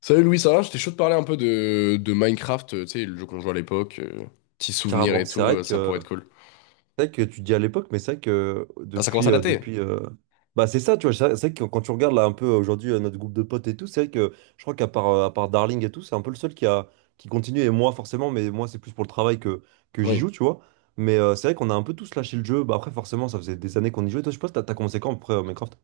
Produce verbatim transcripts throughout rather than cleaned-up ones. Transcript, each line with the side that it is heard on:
left: Salut Louis, ça va? J'étais chaud de parler un peu de, de Minecraft, euh, tu sais, le jeu qu'on jouait à l'époque, euh, petits souvenirs
right: Carrément,
left: et
right: c'est
left: tout, euh,
right: vrai
left: ça
right: que
left: pourrait être cool.
right: c'est vrai que tu dis à l'époque, mais c'est vrai que
left: Ah, ça commence
right: depuis
left: à
right: euh,
left: dater?
right: depuis euh, bah c'est ça, tu vois, c'est vrai c'est vrai que quand tu regardes là un peu aujourd'hui euh, notre groupe de potes et tout, c'est vrai que je crois qu'à part euh, à part Darling et tout, c'est un peu le seul qui a qui continue et moi forcément, mais moi c'est plus pour le travail que que j'y
left: Oui.
right: joue, tu vois. Mais euh, c'est vrai qu'on a un peu tous lâché le jeu. Bah après forcément, ça faisait des années qu'on y jouait. Toi, je pense t'as t'as commencé quand après euh, Minecraft?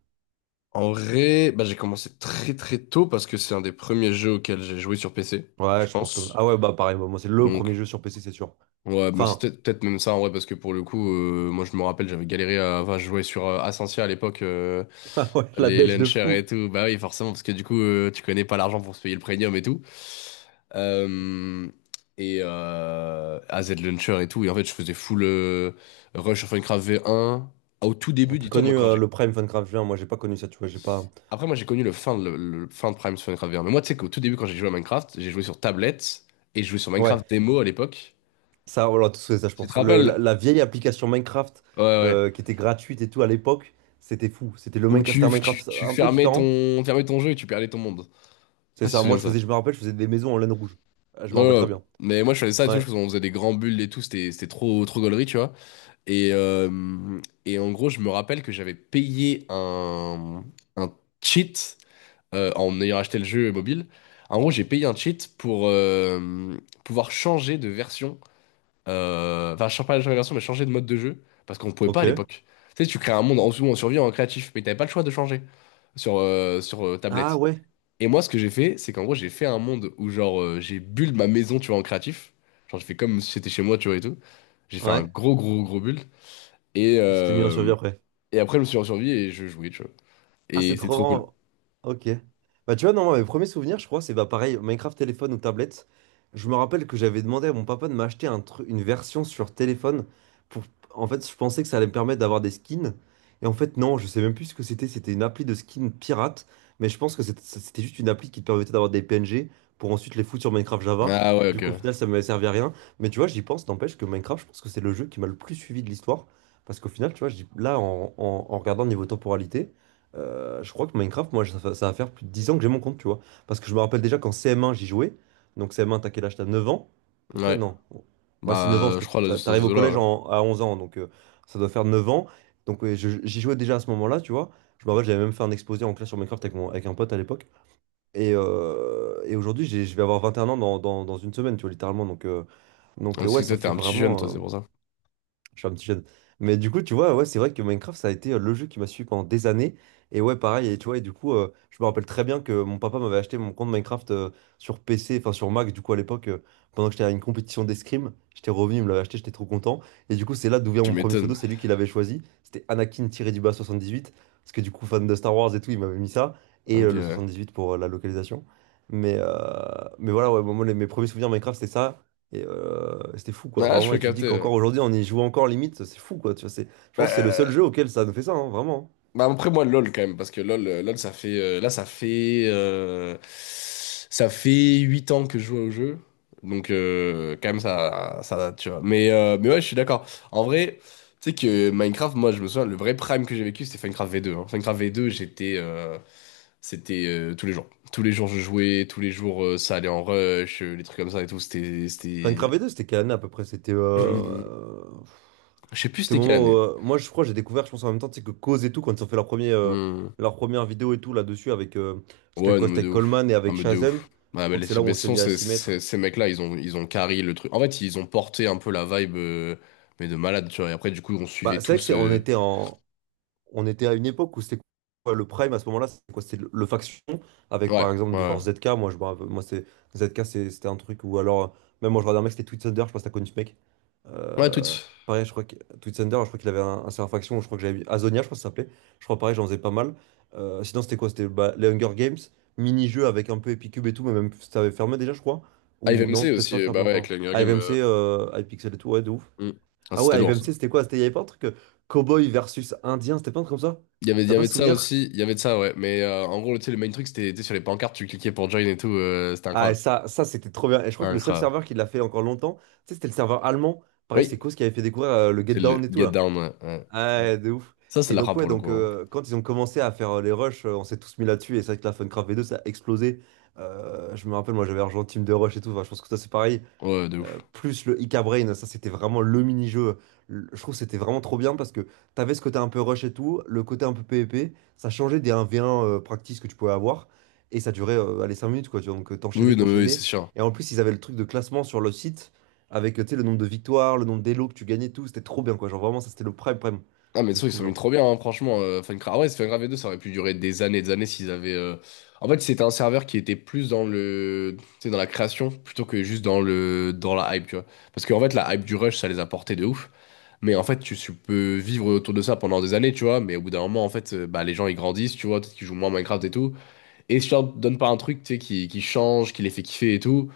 left: En vrai, bah, j'ai commencé très très tôt parce que c'est un des premiers jeux auxquels j'ai joué sur P C,
right: Ouais,
left: je
right: je pense que
left: pense.
right: ah ouais bah pareil, moi c'est le premier
left: Donc
right: jeu sur p c, c'est sûr.
left: ouais, mais c'est
right: Enfin,
left: peut-être peut-être même ça en vrai, parce que pour le coup, euh, moi je me rappelle, j'avais galéré à. Enfin, je jouais sur euh, Ascensia à l'époque, euh,
right: ah ouais, la
left: les
right: dèche de
left: launchers et
right: fou.
left: tout. Bah oui, forcément, parce que du coup, euh, tu connais pas l'argent pour se payer le premium et tout. Euh, et euh, A Z Launcher et tout. Et en fait, je faisais full euh, Rush of Minecraft V un. Ah, au tout début,
right: T'as
left: dis-toi,
right: connu
left: moi quand
right: euh,
left: j'ai.
right: le Prime Funcraft, je veux dire, moi j'ai pas connu ça, tu vois, j'ai pas.
left: Après, moi j'ai connu le fin, de- le, le fin de Prime sur Minecraft V un. Mais moi, tu sais qu'au tout début, quand j'ai joué à Minecraft, j'ai joué sur tablette et je jouais sur
right: Ouais.
left: Minecraft démo à l'époque.
right: Ça, on l'a tous fait, ça, je
left: Tu te
right: pense. Le- la,
left: rappelles?
right: la vieille application Minecraft
left: Ouais, ouais.
right: euh, qui était gratuite et tout à l'époque, c'était fou. C'était le
left: Où
right: Minecraft, c'était
left: tu,
right: un
left: tu,
right: Minecraft
left: tu
right: un peu
left: fermais
right: différent.
left: ton, fermais ton jeu et tu perdais ton monde.
right: C'est
left: Ah sais pas si tu te
right: ça.
left: souviens
right: Moi, je
left: de
right: faisais,
left: ça.
right: je me rappelle, je faisais des maisons en laine rouge. Euh, Je me
left: Non,
right: rappelle
left: non,
right: très
left: non.
right: bien.
left: Mais moi, je faisais ça et tout. je
right: Ouais.
left: faisais- On faisait des grands bulles et tout. C'était, c'était trop, trop gaulerie, tu vois. Et, euh, et en gros, je me rappelle que j'avais payé un, un cheat euh, en ayant acheté le jeu mobile. En gros, j'ai payé un cheat pour euh, pouvoir changer de version. Euh, Enfin, je ne pas changer de version, mais changer de mode de jeu. Parce qu'on ne pouvait pas à
right: Ok.
left: l'époque. Tu sais, tu crées un monde en, en survie, en créatif, mais tu n'avais pas le choix de changer sur, euh, sur euh,
right: Ah
left: tablette.
right: ouais.
left: Et moi, ce que j'ai fait, c'est qu'en gros, j'ai fait un monde où, genre, euh, j'ai build ma maison, tu vois, en créatif. Genre, j'ai fait comme si c'était chez moi, tu vois, et tout. J'ai fait un
right: Ouais.
left: gros, gros, gros build. Et,
right: Et je t'ai mis en
left: euh,
right: survie après.
left: et après, je me suis ressurvi et je jouais, tu vois.
right: Ah, c'est
left: Et c'était
right: trop
left: trop cool.
right: marrant. Ok. Bah, tu vois, non, mes premiers souvenirs, je crois, c'est bah, pareil, Minecraft téléphone ou tablette. Je me rappelle que j'avais demandé à mon papa de m'acheter un tru- une version sur téléphone pour. En fait, je pensais que ça allait me permettre d'avoir des skins. Et en fait, non, je sais même plus ce que c'était. C'était une appli de skins pirate. Mais je pense que c'était c'était juste une appli qui te permettait d'avoir des p n g pour ensuite les foutre sur Minecraft Java.
left: Ah ouais,
right: Du coup, au
left: ok.
right: final, ça m'avait servi à rien. Mais tu vois, j'y pense, n'empêche que Minecraft, je pense que c'est le jeu qui m'a le plus suivi de l'histoire. Parce qu'au final, tu vois, j'y- là, en, en en regardant niveau temporalité. Euh, je crois que Minecraft, moi, ça, fa- ça va faire plus de dix ans que j'ai mon compte, tu vois. Parce que je me rappelle déjà qu'en c m un, j'y jouais. Donc c m un, t'as quel âge? T'as neuf ans? À peu près,
left: Ouais.
right: non. Moi, c'est neuf ans, parce
left: Bah, je
right: que
left: crois, là, de
right: t'a-
left: ce
right: t'arrives au
left: là
right: collège
left: ouais.
right: en- à onze ans, donc euh, ça doit faire neuf ans. Donc ouais, je- j'y jouais déjà à ce moment-là, tu vois. Je me rappelle, j'avais même fait un exposé en classe sur Minecraft avec, mon, avec un pote à l'époque. Et, euh, et aujourd'hui, j'ai- je vais avoir vingt et un ans dans, dans- dans une semaine, tu vois, littéralement. Donc, euh, donc
left: On
right: euh, ouais,
left: sait que
right: ça
left: toi, t'es
right: fait
left: un petit jeune, toi,
right: vraiment. Euh,
left: c'est pour ça.
right: je suis un petit jeune. Mais du coup, tu vois, ouais, c'est vrai que Minecraft, ça a été euh, le jeu qui m'a suivi pendant des années. Et ouais, pareil, et tu vois, et du coup, euh, je me rappelle très bien que mon papa m'avait acheté mon compte Minecraft euh, sur p c, enfin sur Mac, du coup, à l'époque, euh, pendant que j'étais à une compétition d'escrime, j'étais revenu, il me l'avait acheté, j'étais trop content. Et du coup, c'est là d'où vient
left: Tu
right: mon premier pseudo,
left: m'étonnes.
right: c'est lui qui l'avait choisi. C'était anakin soixante-dix-huit, parce que du coup, fan de Star Wars et tout, il m'avait mis ça. Et euh,
left: Donc,
right: le
left: euh,
right: soixante-dix-huit pour euh, la localisation. Mais, euh, mais voilà, ouais, moi, les- mes premiers souvenirs Minecraft, c'était ça. Et euh, c'était fou, quoi,
left: ah, je
right: vraiment.
left: peux
right: Et tu te dis
left: capter. Ouais.
right: qu'encore aujourd'hui, on y joue encore limite, c'est fou, quoi. Tu vois, c'est, je pense que c'est le seul
left: Bah,
right: jeu auquel ça nous fait ça, hein, vraiment.
left: bah après moi LOL quand même parce que LOL euh, LOL ça fait euh, là ça fait euh, ça fait huit ans que je joue au jeu donc euh, quand même ça ça tu vois mais euh, mais ouais je suis d'accord en vrai tu sais que Minecraft moi je me souviens le vrai prime que j'ai vécu c'était Minecraft V deux hein. Minecraft V deux j'étais euh, c'était euh, tous les jours tous les jours je jouais tous les jours euh, ça allait en rush euh, les trucs comme ça et tout c'était c'était
right: Minecraft V deux c'était quelle année à peu près? C'était
left: je
right: euh,
left: sais plus
right: c'était au
left: c'était quelle
right: moment où.
left: année.
right: Euh, moi, je crois que j'ai découvert, je pense en même temps, tu sais, que Cause et tout, quand ils ont fait leur premier, euh,
left: Hmm.
right: leur première vidéo et tout là-dessus, avec. euh, c'était
left: Ouais,
right: quoi?
left: non, mais
right: C'était
left: de
right: avec
left: ouf.
right: Coleman et
left: Non,
right: avec
left: mais de
right: Shazen.
left: ouf. Ouais,
right: Je
left: mais
right: crois que
left: les,
right: c'est là où
left: mais
right: on
left: ce
right: s'est
left: sont
right: mis à
left: ces,
right: s'y
left: ces,
right: mettre.
left: ces mecs-là, ils ont, ils ont carry le truc. En fait, ils ont porté un peu la vibe, euh, mais de malade, tu vois. Et après, du coup, on
right: Bah,
left: suivait
right: c'est vrai que
left: tous.
right: c'est, on
left: Euh,
right: était en, on était à une époque où c'était quoi le prime à ce moment-là, c'est quoi? C'était le, le faction avec par
left: ouais,
right: exemple des genre
left: ouais.
right: z k. Moi, je me rappelle- moi c'est z k, c'est- c'était un truc ou alors euh, même moi je regardais un mec, c'était Tweet Thunder, je sais pas si t'as connu ce mec.
left: Ouais,
right: Euh,
left: toutes.
right: pareil, je crois que Tweet Thunder, je crois qu'il avait un, un serveur faction, je crois que j'avais mis- Azonia, je crois que ça s'appelait. Je crois pareil, j'en faisais pas mal. Euh, sinon, c'était quoi? C'était bah, les Hunger Games, mini-jeu avec un peu Epicube et tout, mais même ça avait fermé déjà, je crois. Ou non,
left: I V M C
right: peut-être
left: aussi,
right: pas
left: euh, bah
right: fermé
left: ouais,
right: encore.
left: avec l'Hunger Game. Euh,
right: a f m c, euh, iPixel et tout, ouais, de ouf.
left: hmm. Ah,
right: Ah
left: c'était
right: ouais,
left: lourd, ça.
right: i v m c, c'était quoi? C'était, il y avait pas un truc euh, cowboy versus indien, c'était pas un truc comme ça?
left: Il y avait, il y
right: T'as pas
left: avait de ça
right: souvenir?
left: aussi, il y avait de ça, ouais. Mais euh, en gros, tu sais, le main truc, c'était tu sais, sur les pancartes, tu cliquais pour join et tout. Euh, c'était
right: Ah, et
left: incroyable.
right: ça, ça c'était trop bien. Et je crois que le seul
left: Incroyable.
right: serveur qui l'a fait encore longtemps, tu sais, c'était le serveur allemand. Pareil, c'est
left: Oui,
right: Koz qui avait fait découvrir euh, le Get
left: c'est
right: Down
left: le
right: et tout,
left: get
right: là.
left: down, ouais. Ouais.
right: Ah, de ouf.
left: Ça, c'est
right: Et
left: de la
right: donc,
left: frappe
right: ouais,
left: pour le
right: donc
left: coup, hein.
right: euh, quand ils ont commencé à faire euh, les rushs, euh, on s'est tous mis là-dessus. Et c'est vrai que la Funcraft v deux, ça a explosé. Euh, je me rappelle, moi, j'avais rejoint le Team de Rush et tout. Enfin, je pense que ça, c'est pareil.
left: Ouais, de
right: Euh,
left: ouf.
right: plus le Ica Brain, ça c'était vraiment le mini-jeu. Le- Je trouve que c'était vraiment trop bien parce que t'avais ce côté un peu rush et tout, le côté un peu PvP, ça changeait des un v un euh, practice que tu pouvais avoir et ça durait euh, allez, cinq minutes quoi, tu vois, donc euh,
left: Oui,
right: t'enchaînais,
left: non, mais oui,
right: t'enchaînais.
left: c'est sûr.
right: Et en plus, ils avaient le truc de classement sur le site avec euh, tu sais, le nombre de victoires, le nombre d'élos que tu gagnais, et tout, c'était trop bien quoi. Genre vraiment, ça c'était le prime prime
left: Ah, mais de toute
right: de
left: façon, ils
right: fou,
left: sont mis
right: genre.
left: trop bien, hein, franchement. Euh, Funcra- ah ouais, Funcra V deux, ça aurait pu durer des années et des années s'ils avaient. Euh, en fait, c'était un serveur qui était plus dans le, tu sais, dans la création plutôt que juste dans le, dans la hype, tu vois. Parce qu'en fait, la hype du rush, ça les a portés de ouf. Mais en fait, tu, tu peux vivre autour de ça pendant des années, tu vois. Mais au bout d'un moment, en fait, euh, bah, les gens, ils grandissent, tu vois. Peut-être qu'ils jouent moins à Minecraft et tout. Et si tu leur donnes pas un truc, tu sais, qui, qui change, qui les fait kiffer et tout,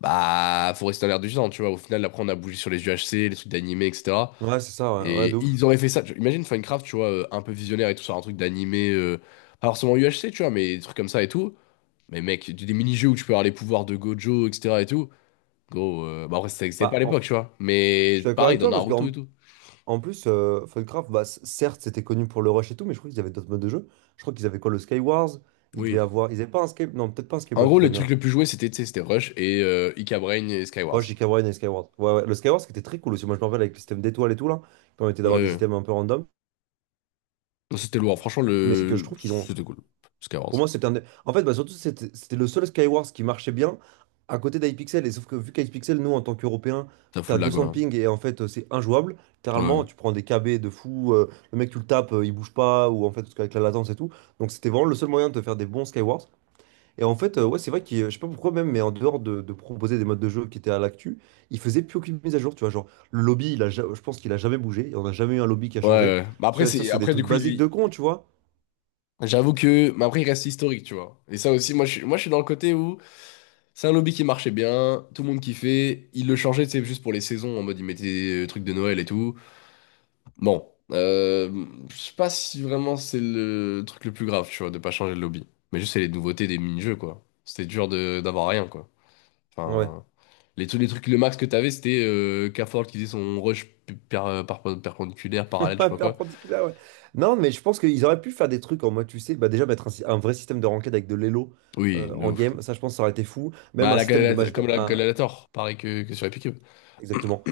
left: bah, faut rester dans l'air du temps, tu vois. Au final, après, on a bougé sur les U H C, les trucs d'animé, et cetera.
right: Ouais, c'est ça, ouais, ouais,
left: Et
right: de ouf.
left: ils auraient fait ça. tu- Imagine Minecraft, tu vois, euh, un peu visionnaire et tout, sur un truc d'animé, euh, pas forcément U H C, tu vois, mais des trucs comme ça et tout. Mais mec, des des mini-jeux où tu peux avoir les pouvoirs de Gojo, et cetera et tout. Gros, euh, bah après, ça existait pas à
right: Bah,
left: l'époque,
right: en-
left: tu vois.
right: je
left: Mais
right: suis d'accord
left: pareil,
right: avec
left: dans
right: toi, parce que
left: Naruto et tout.
right: en plus, euh, Fullcraft, bah, c- certes, c'était connu pour le rush et tout, mais je crois qu'ils avaient d'autres modes de jeu. Je crois qu'ils avaient quoi, le Skywars? Ils devaient
left: Oui.
right: avoir. Ils avaient pas un Sky. Non, peut-être pas un
left: En
right: Skyblock, je
left: gros,
right: dis de
left: le
right: la
left: truc
right: merde.
left: le plus joué, c'était tu sais, c'était Rush et euh, Ika Brain et
right: Ouais,
left: Skywars.
right: j'ai Skywars et Skywars. Ouais, ouais. Le Skywars, qui était très cool aussi. Moi, je me rappelle avec le système d'étoiles et tout, là, qui permettait
left: Ouais,
right: d'avoir des
left: ouais.
right: items un peu random.
left: Non, c'était lourd. Franchement,
right: Mais c'est que je
left: le
right: trouve qu'ils ont.
left: c'était cool.
right: Pour
left: Skywars.
right: moi, c'était un. des- En fait, bah, surtout, c'était c'était le seul Skywars qui marchait bien à côté d'iPixel. Et sauf que vu qu'iPixel, nous, en tant qu'Européens,
left: Ça fout
right: t'as
left: de la
right: deux cents de
left: quoi.
right: ping et en fait, euh, c'est injouable.
left: Ouais.
right: Littéralement, tu prends des k b de fou, euh, le mec, tu le tapes, euh, il bouge pas, ou en fait, avec la latence et tout. Donc, c'était vraiment le seul moyen de te faire des bons Skywars. Et en fait, euh, ouais, c'est vrai qu'il, je sais pas pourquoi même, mais en dehors de, de proposer des modes de jeu qui étaient à l'actu, il faisait plus aucune mise à jour. Tu vois, genre, le lobby, il a, ja- je pense qu'il a jamais bougé. On n'a jamais eu un lobby qui a
left: Ouais,
right: changé.
left: ouais. Ouais. Bah
right: Tu
left: après,
right: vois, ça,
left: c'est
right: c'est des
left: après, du
right: trucs
left: coup,
right: basiques de
left: il
right: con, tu vois.
left: j'avoue que mais après, il reste historique, tu vois. Et ça aussi, moi, je suis, moi, je suis dans le côté où c'est un lobby qui marchait bien, tout le monde kiffait. Il le changeait, tu sais, juste pour les saisons, en mode il mettait des euh, trucs de Noël et tout. Bon, euh, je sais pas si vraiment c'est le truc le plus grave, tu vois, de pas changer le lobby. Mais juste, c'est les nouveautés des mini-jeux, quoi. C'était dur de d'avoir rien, quoi.
right: Ouais.
left: Enfin, les, tous les trucs, le max que t'avais, c'était euh, Caford qui faisait son rush p- per- euh, par, perpendiculaire, parallèle, je sais
right: Ouais,
left: pas quoi.
right: perpendiculaire, ouais. Non, mais je pense qu'ils auraient pu faire des trucs en mode, tu sais, bah déjà mettre un, sy- un vrai système de ranked avec de l'élo
left: Oui,
right: euh,
left: de
right: en
left: ouf.
right: game, ça je pense que ça aurait été fou. Même
left: Bah,
right: un
left: la
right: système de
left: Galata-
right: match de
left: comme la
right: un,
left: Galatator, pareil que, que sur Epic. Cube.
right: exactement,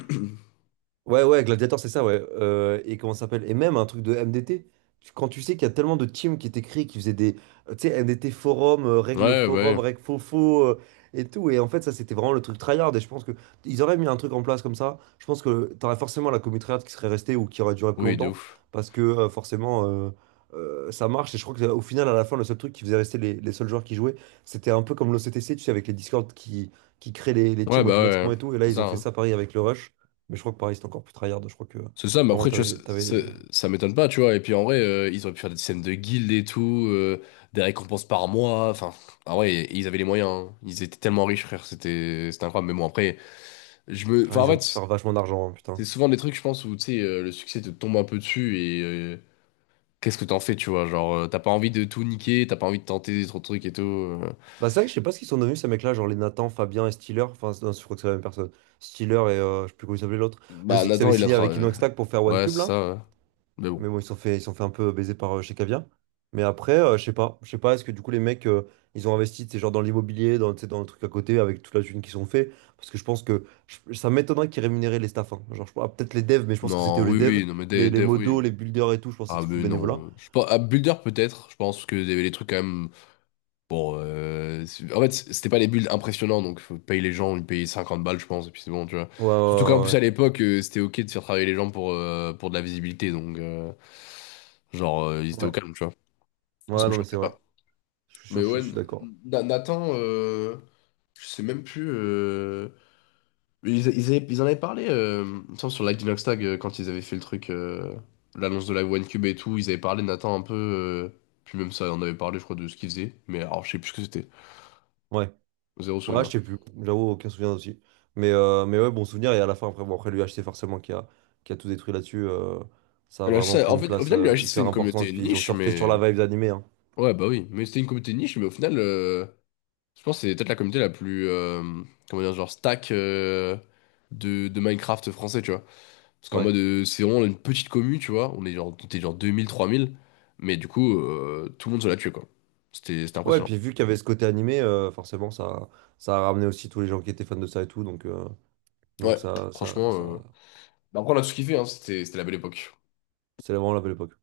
right: ouais, ouais, Gladiator, c'est ça, ouais. Euh, et comment ça s'appelle? Et même un truc de m d t. tu- Quand tu sais qu'il y a tellement de teams qui étaient créés qui faisaient des. euh, Tu sais, m d t Forum, euh, règle
left: Ouais,
right: Forum,
left: ouais,
right: règle faux faux, euh, et tout. Et en fait, ça, c'était vraiment le truc tryhard. Et je pense que ils auraient mis un truc en place comme ça. Je pense que t'aurais forcément la commu tryhard qui serait restée ou qui aurait duré plus
left: oui, de
right: longtemps.
left: ouf.
right: Parce que euh, forcément, euh, euh, ça marche. Et je crois que, au final, à la fin, le seul truc qui faisait rester les, les seuls joueurs qui jouaient, c'était un peu comme l'o c t c, tu sais, avec les Discord qui, qui créent les, les
left: Ouais,
right: teams
left: bah ouais,
right: automatiquement et tout. Et là,
left: c'est
right: ils
left: ça,
right: ont fait
left: hein.
right: ça pareil avec le Rush. Mais je crois que pareil, c'était encore plus tryhard. Je crois que
left: C'est ça, mais
right: vraiment,
left: après, tu vois,
right: t'avais,
left: c'est-
right: t'avais...
left: c'est- ça m'étonne pas, tu vois. Et puis en vrai, euh, ils auraient pu faire des scènes de guilde et tout, euh, des récompenses par mois. Enfin, ah ouais, ils avaient les moyens, hein. Ils étaient tellement riches, frère, c'était c'était incroyable. Mais bon, après, je me.
right: Ah,
left: Enfin, en
right: ils ont dû se
left: fait,
right: faire vachement d'argent, hein, putain.
left: c'est souvent des trucs, je pense, où tu sais, euh, le succès te tombe un peu dessus et euh, qu'est-ce que t'en fais, tu vois. Genre, euh, t'as pas envie de tout niquer, t'as pas envie de tenter trop de trucs et tout. Euh,
right: Bah, c'est vrai que je sais pas ce qu'ils sont devenus, ces mecs-là, genre les Nathan, Fabien et Steeler. Enfin, c'est- non, je crois que c'est la même personne. Steeler et euh, je sais plus comment il s'appelait l'autre. Je
left: bah,
right: sais qu'ils
left: Nathan,
right: avaient
left: il a.
right: signé
left: tra-
right: avec
left: euh,
right: Inox pour faire One
left: Ouais,
right: Cube,
left: c'est
right: là.
left: ça, ouais. Mais bon.
right: Mais bon, ils se sont fait, ils se sont fait un peu baiser par euh, chez Cavia. Mais après, euh, je sais pas. Je sais pas, est-ce que du coup, les mecs, euh, ils ont investi, c'est genre dans l'immobilier, dans, tu sais, dans le truc à côté, avec toute la thune qu'ils ont fait. Parce que je pense que je- ça m'étonnerait qu'ils rémunéraient les staffs, hein. Genre, je- ah, peut-être les devs, mais je pense que c'était eux
left: Non,
right: les
left: oui,
right: devs.
left: oui, non, mais Dev,
right: Mais les
left: Dev, oui.
right: modos, les builders et tout, je pense que
left: Ah
right: c'était full
left: mais
right: bénévolat.
left: non, euh, je pense à Builder peut-être, je pense que y avait les trucs quand même bon euh, c'est- en fait c'était pas les builds impressionnants donc faut payer les gens, ils payaient cinquante balles je pense et puis c'est bon tu vois.
right: Ouais,
left: Surtout qu'en plus à
right: ouais,
left: l'époque euh, c'était OK de faire travailler les gens pour euh, pour de la visibilité donc euh, genre euh, ils
right: ouais,
left: étaient
right: ouais.
left: au
right: Ouais,
left: calme tu vois. Ça
right: ouais,
left: me
right: non, mais
left: choquerait
right: c'est vrai.
left: pas.
right: Je suis sûr,
left: Mais
right: je
left: ouais,
right: suis d'accord.
left: Na- Nathan euh, je sais même plus euh, ils, ils avaient- ils en avaient parlé, euh, il me semble, sur l'Aquinox Tag, euh, quand ils avaient fait le truc, euh, l'annonce de la OneCube et tout, ils avaient parlé de Nathan un peu, euh, puis même ça, on avait parlé, je crois, de ce qu'ils faisaient, mais alors je sais plus ce que c'était,
right: Ouais,
left: zéro
right: ouais, je
left: souvenir.
right: sais plus. J'avoue, aucun souvenir aussi. Mais, euh, mais ouais, bon souvenir. Et à la fin, après, bon, après l'u h c, forcément, qui a, qui a tout détruit là-dessus, euh, ça a
left: Alors,
right: vraiment
left: ça,
right: pris
left: en
right: une
left: fait, au
right: place
left: final, le
right: euh,
left: H C, c'est
right: hyper
left: une communauté
right: importante. Puis ils ont
left: niche,
right: surfé sur la
left: mais
right: vibe animée, hein.
left: Ouais, bah oui, mais c'était une communauté niche, mais au final, euh, je pense que c'est peut-être la communauté la plus, euh, comment dire, genre stack euh, de, de Minecraft français, tu vois. Parce qu'en
right: Ouais.
left: mode, euh, c'est vraiment une petite commune, tu vois. On est genre, t'es genre deux mille, trois mille. Mais du coup, euh, tout le monde se l'a tué, quoi. C'était c'était
right: Ouais,
left: impressionnant.
right: puis vu qu'il y avait ce côté animé, euh, forcément, ça, ça a ramené aussi tous les gens qui étaient fans de ça et tout. Donc, euh, donc
left: Ouais,
right: ça, ça, ça,
left: franchement. Euh, bah après, on a tout kiffé, hein. C'était c'était la belle époque.
right: c'est vraiment la belle époque.